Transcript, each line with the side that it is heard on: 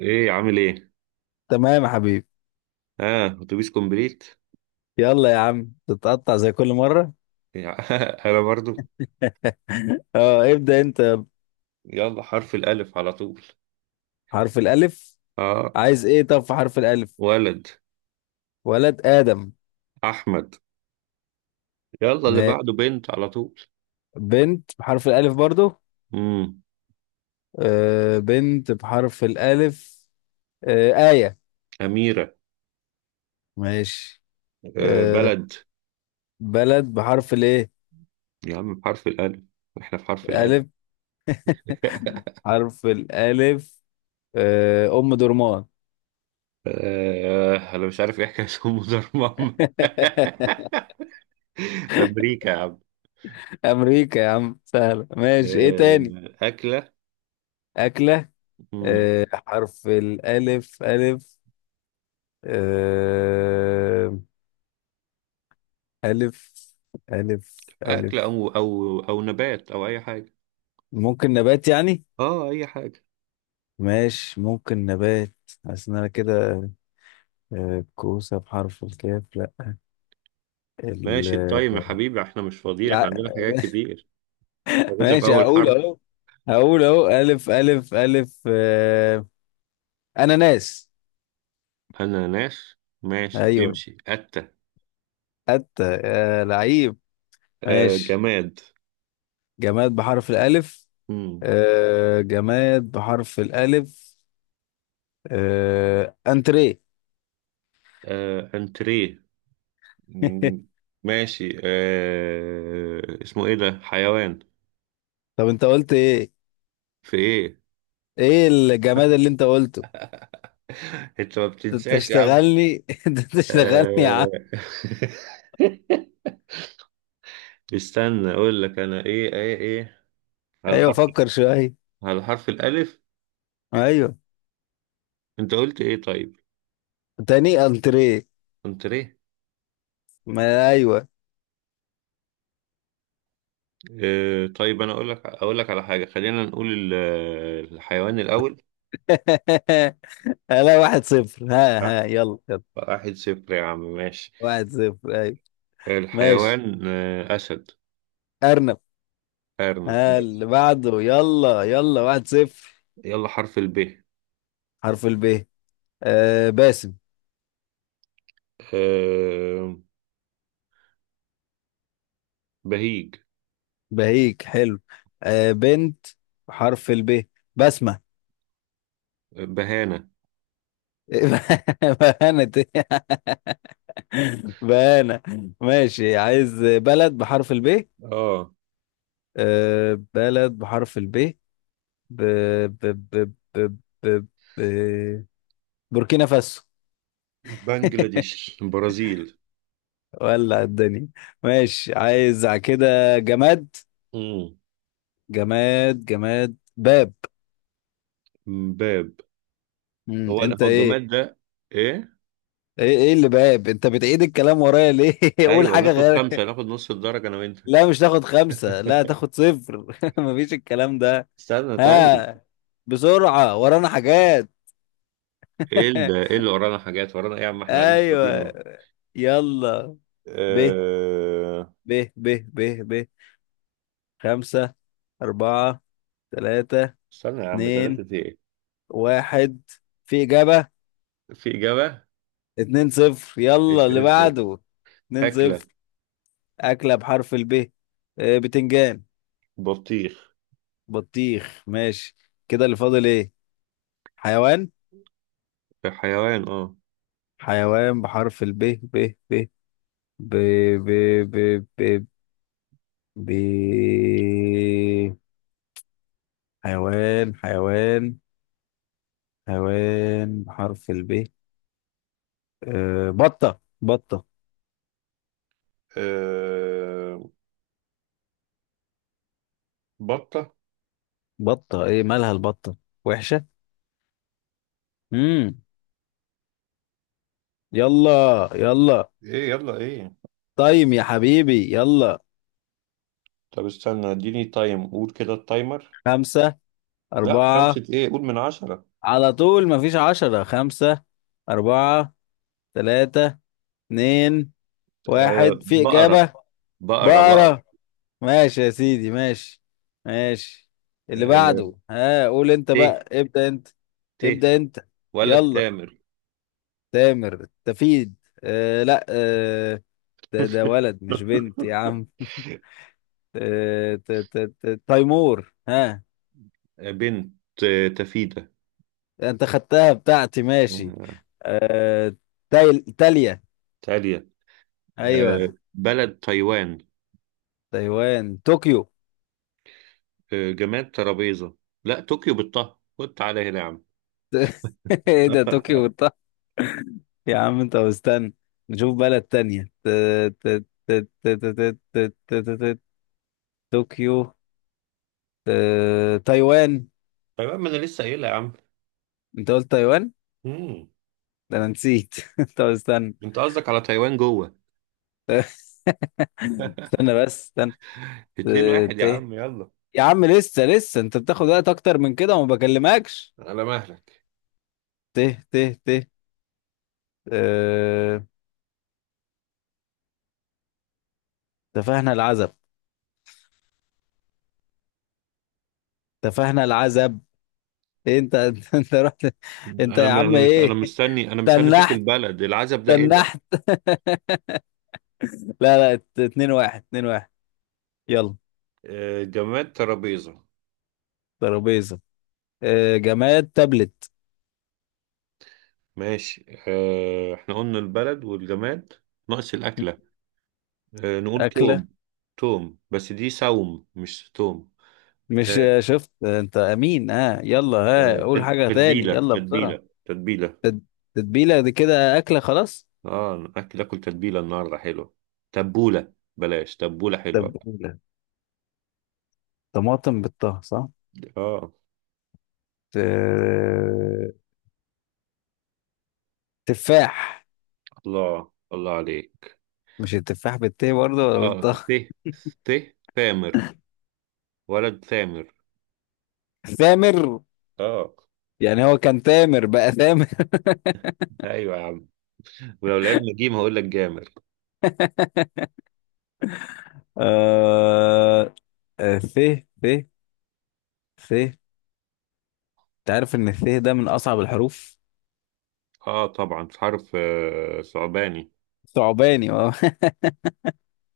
right: ايه عامل ايه؟
left: تمام يا حبيبي.
right: اه اتوبيس كومبليت.
left: يلا يا عم تتقطع زي كل مرة.
right: انا برضو.
left: اه، ابدأ انت.
right: يلا، حرف الالف على طول.
left: حرف الألف.
right: اه
left: عايز ايه طب في حرف الألف؟
right: ولد،
left: ولد آدم.
right: احمد. يلا اللي
left: ماشي.
right: بعده بنت على طول.
left: بنت بحرف الألف برضو.
right: امم
left: بنت بحرف الألف. آية.
right: اميره.
left: ماشي.
right: آه،
left: آه
right: بلد.
left: بلد بحرف الايه.
right: يا عم بحرف الالف، احنا في حرف الالف.
left: ألف. حرف الألف. أم درمان.
right: آه، انا مش عارف ايه حكايه ام دار ماما. امريكا يا عم.
left: أمريكا يا عم سهلة. ماشي، ايه تاني؟
right: آه، اكله.
left: أكلة.
right: امم.
left: حرف الألف ألف. آه، ألف ألف
right: اكله
left: ألف.
right: او نبات او اي حاجه.
left: ممكن نبات يعني.
right: اه، اي حاجه.
left: ماشي، ممكن نبات. حاسس إن أنا كده كوسة بحرف الكاف لا. ال-
right: ماشي، التايم يا حبيبي، احنا مش فاضيين، احنا
left: يع-
right: عندنا حاجات كتير. يا باشا، في
left: ماشي،
right: أول
left: هقول
right: حرف.
left: أهو. هقول أهو ألف ألف ألف أناناس.
right: أناناس. ماشي
left: أيوه.
right: تمشي أتة.
left: أتى لعيب.
right: آه،
left: ماشي.
right: جماد.
left: جماد بحرف الألف.
right: مم.
left: جماد بحرف الألف. أنتريه.
right: آه، أنتريه. مم. ماشي. آه، اسمه إيه ده حيوان؟
left: طب أنت قلت إيه؟
right: في إيه؟
left: ايه الجماد اللي انت قلته؟
right: أنت ما
left: انت
right: بتنساش يا عم.
left: تشتغلني. انت تشتغلني يا عم.
right: آه. استنى أقول لك أنا إيه. على
left: ايوه
right: حرف،
left: فكر شويه.
right: على حرف الألف.
left: ايوه.
right: أنت قلت إيه طيب؟
left: تاني انتريه.
right: أنتريه.
left: ما ايوه.
right: آه، طيب انا اقول لك على حاجه، خلينا نقول الحيوان الاول.
left: لا، 1-0. ها
right: لا،
left: ها، يلا يلا.
right: 1-0 يا عم ماشي.
left: 1-0. ايوه. ماشي.
right: الحيوان، آه، اسد.
left: ارنب.
right: ارنب
left: ها، اللي
right: ماشي.
left: بعده، يلا يلا. 1-0.
right: يلا حرف الب.
left: حرف الب. باسم.
right: آه، بهيج.
left: بهيك حلو. بنت. حرف الب. بسمة.
right: بهانه.
left: انا بانا. ماشي، عايز بلد بحرف الب.
right: اه،
left: بلد بحرف الب. ب... ب... ب... ب... ب... ب... بوركينا فاسو.
right: بنجلاديش، برازيل.
left: ولع الدنيا. ماشي، عايز على كده جماد.
right: مم.
left: جماد جماد، باب.
right: باب. هو
left: انت
right: هو
left: ايه؟
right: الجماد ده ايه؟
left: ايه ايه اللي باب، انت بتعيد الكلام ورايا ليه؟ قول
right: ايوه
left: حاجة
right: ناخد
left: غير.
right: خمسه، ناخد نص الدرجه انا وانت.
left: لا، مش تاخد خمسة، لا، تاخد صفر. مفيش الكلام ده.
right: استنى طيب.
left: ها، بسرعة، ورانا حاجات.
right: ايه اللي ورانا حاجات، ورانا ايه يا عم، احنا قاعدين فاضيين.
left: ايوه. يلا. ب
right: أه...
left: ب ب ب ب خمسة، أربعة، ثلاثة،
right: استنى يا عم،
left: اتنين،
right: ثلاثة ايه؟
left: واحد. في إجابة.
right: في إجابة.
left: 2-0، يلا اللي
right: ازاي؟
left: بعده. 2-0.
right: أكلة.
left: أكلة بحرف الب. بتنجان.
right: بطيخ.
left: بطيخ. ماشي. كده اللي فاضل ايه؟ حيوان.
right: حيوان، اه.
left: حيوان بحرف الب. ب ب ب ب ب ب ب حيوان، حيوان، حيوان بحرف الب. أه، بطة بطة.
right: أه... بطة.
left: بطة ايه مالها البطة؟ وحشة. امم يلا يلا.
right: ايه يلا ايه؟
left: طيب يا حبيبي، يلا.
right: طب استنى، اديني تايم، قول كده التايمر.
left: خمسة،
right: لا
left: أربعة.
right: خمسة ايه، قول من 10.
left: على طول مفيش 10. خمسة، أربعة، تلاتة، اتنين، واحد. في
right: بقرة،
left: إجابة.
right: بقرة، بقرة.
left: بقرة. ماشي يا سيدي، ماشي. ماشي. اللي
right: أه...
left: بعده. ها، قول انت
right: ت
left: بقى، ابدأ انت.
right: ت
left: ابدأ انت.
right: ولا
left: يلا.
right: التامر.
left: تامر تفيد آه لا آه ده ده ولد مش بنت يا عم. تيمور. ها.
right: بنت. آه، تفيدة.
left: انت خدتها بتاعتي. ماشي.
right: آه،
left: آه، تايل تاليا.
right: تالية. آه،
left: ايوه.
right: بلد، تايوان.
left: تايوان، طوكيو.
right: آه، جماد، ترابيزة. لا طوكيو بالطه، خد تعالى هنا يا عم.
left: ايه ده، يا عم انت مستني. نشوف بلد تانية. ت- ت- ت- ت- ت- ت- ت- ت- ت- ت- طوكيو. تايوان.
right: تايوان، ما انا لسه قايلها يا عم.
left: انت قلت تايوان.
right: مم.
left: ده انا نسيت. انت استنى.
right: انت قصدك على تايوان جوه؟
left: استنى بس استنى.
right: اتنين
left: ت-
right: واحد يا
left: ت-
right: عم يلا.
left: يا عم لسه لسه، انت بتاخد وقت اكتر من كده وما بكلمكش.
right: على مهلك.
left: ته ته ته اه... تفاهنا العزب. تفاهنا العزب. إيه انت. انت رحت. انت
right: انا
left: يا
right: م-
left: عم
right: انا مش انا
left: ايه؟
right: مستني انا مستني اشوف
left: تنحت.
right: البلد العزب ده ايه ده؟
left: تنحت. لا لا، اتنين واحد، اتنين واحد. يلا.
right: آه، جماد، ترابيزة.
left: ترابيزة. اه... جماد تابلت.
right: ماشي، آه، احنا قلنا البلد والجماد. ناقص الاكلة. آه، نقول
left: أكلة.
right: توم. توم، بس دي سوم مش توم.
left: مش
right: آه،
left: شفت انت امين. اه يلا،
right: آه،
left: ها، قول حاجة تاني
right: تتبيلة،
left: يلا بسرعة.
right: تتبيلة، تتبيلة.
left: تتبيلة دي كده أكلة خلاص.
right: اه، الاكل اكل تتبيله النهارده حلوه. تبوله، بلاش، تبوله حلوه.
left: تتبيلة طماطم بالطه، صح؟
right: اه،
left: ت- تفاح.
right: الله الله عليك.
left: مش التفاح بالتاء برضه ولا
right: اه
left: بالطه؟
right: ته ته ثامر. ولد ثامر.
left: ثامر.
right: اه.
left: يعني هو كان تامر بقى ثامر.
right: ايوه يا عم. ولو لعبنا جيم هقول لك جامر.
left: آه... آه... ث ث ث انت عارف ان الث ده من اصعب الحروف.
right: اه، طبعا في حرف صعباني.
left: ثعباني اه.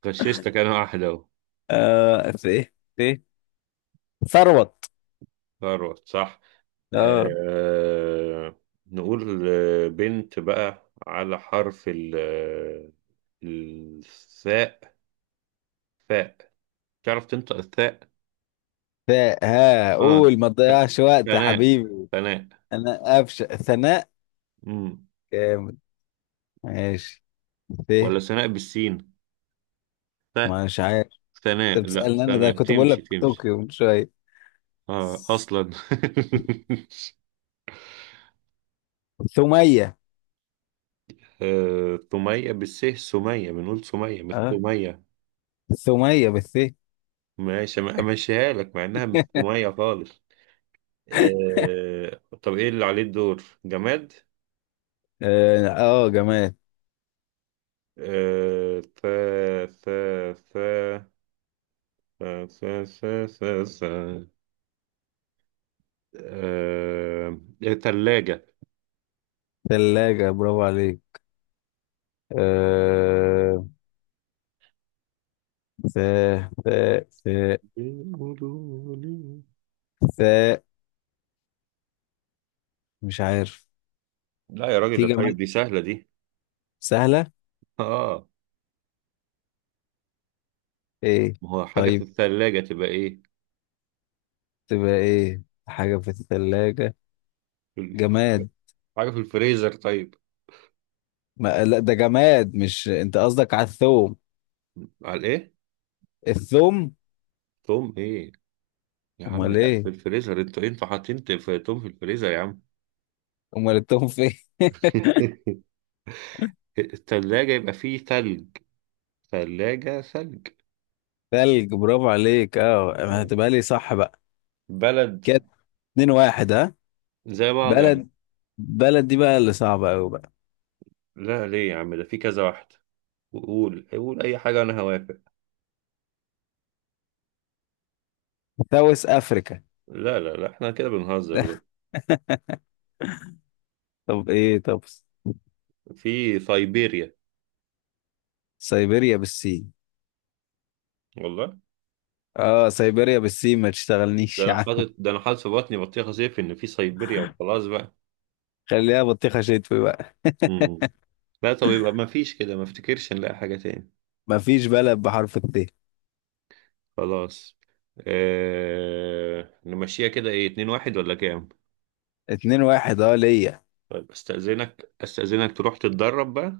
right: غششتك، انا واحده اهو.
left: آه، ث ث ثروت.
right: خلاص، صح.
left: اه.
right: آه. نقول، آه، بنت بقى على حرف ال آه، الثاء. ثاء. تعرف تنطق الثاء؟
left: ثاء. ها
right: اه،
left: قول، ما تضيعش وقت يا
right: ثناء،
left: حبيبي.
right: ثناء.
left: انا قفشه ثناء.
right: امم.
left: جامد. ماشي. ث
right: ولا ثناء بالسين؟ ثاء.
left: مش عارف. انت
right: ثناء، لا،
left: بتسألني، انا ده
right: ثناء
left: كنت بقول
right: تمشي
left: لك
right: تمشي.
left: طوكيو من شويه.
right: اه،
left: ث-
right: اصلا.
left: ثمية.
right: آه، ثمية بالس، سمية، بنقول سمية مش
left: اه.
right: ثمية.
left: ثومية بالث.
right: ماشي، امشيها لك مع انها مش ثمية خالص. آه طب ايه اللي عليه الدور؟ جماد.
left: اه. جماد
right: آه، ف ف ف ف ف ف ف ف آه، تلاجة.
left: ثلاجة. برافو عليك. آه ث ث ث
right: بيقولوا لي.
left: ث مش عارف.
right: لا يا
left: في
right: راجل، طيب
left: جماد
right: دي سهلة دي.
left: سهلة؟
right: اه.
left: ايه؟
right: ما هو حاجة في
left: طيب،
right: الثلاجة تبقى ايه؟
left: تبقى ايه حاجة في الثلاجة؟
right: في ال-
left: جماد.
right: حاجة في الفريزر طيب.
left: ما لا ده جماد. مش انت قصدك على الثوم؟
right: على ايه؟
left: الثوم.
right: توم ايه؟ يا عم
left: امال
right: لا،
left: ايه؟
right: في الفريزر انتوا إيه؟ انتوا حاطين في توم، في الفريزر يا عم.
left: امال الثوم فين؟
right: الثلاجة يبقى فيه ثلج. ثلاجة، ثلج.
left: ثلج، برافو عليك. اه،
right: آه.
left: هتبقى لي صح بقى.
right: بلد.
left: كده 2-1، ها.
right: زي بعض يا عم.
left: بلد. بلد دي بقى اللي صعبة أوي.
right: لا ليه يا عم، ده في كذا واحد. قول قول اي حاجة، انا هوافق.
left: ساوث افريكا.
right: لا لا لا، احنا كده بنهزر بقى.
left: طب ايه، طب.
right: في سيبيريا.
left: سيبيريا بالسين.
right: والله.
left: اه سيبيريا بالسين، ما
right: ده
left: تشتغلنيش يا
right: انا
left: عم.
right: حاطط ده انا حاطط في بطني بطيخه صيف ان في سيبيريا وخلاص بقى.
left: خليها بطيخه شتوي بقى.
right: امم. لا طب، يبقى ما فيش كده، ما افتكرش نلاقي حاجه تاني.
left: مفيش بلد بحرف الت.
right: خلاص. نمشيها كده، ايه 2-1 ولا كام؟
left: اتنين واحد، اه، ليا.
right: طيب استأذنك، استأذنك تروح تتدرب بقى.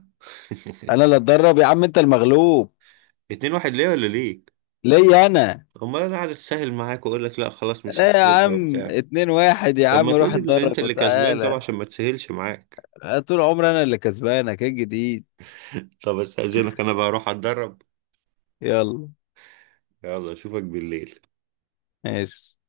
left: انا اللي اتدرب يا عم، انت المغلوب.
right: 2-1، ليه ولا ليك؟
left: ليا انا.
right: امال انا قاعد اتسهل معاك، واقول لك لا خلاص مش
left: ايه يا
right: هحسبها
left: عم،
right: وبتاع.
left: 2-1 يا
right: طب ما
left: عم، روح
right: تقول ان انت
left: اتدرب
right: اللي كسبان طبعا،
left: وتعالى.
right: عشان ما تسهلش معاك.
left: طول عمري انا اللي كسبانك، ايه الجديد؟
right: طب استأذنك انا بقى، اروح اتدرب.
left: يلا.
right: يلا، اشوفك بالليل.
left: ماشي.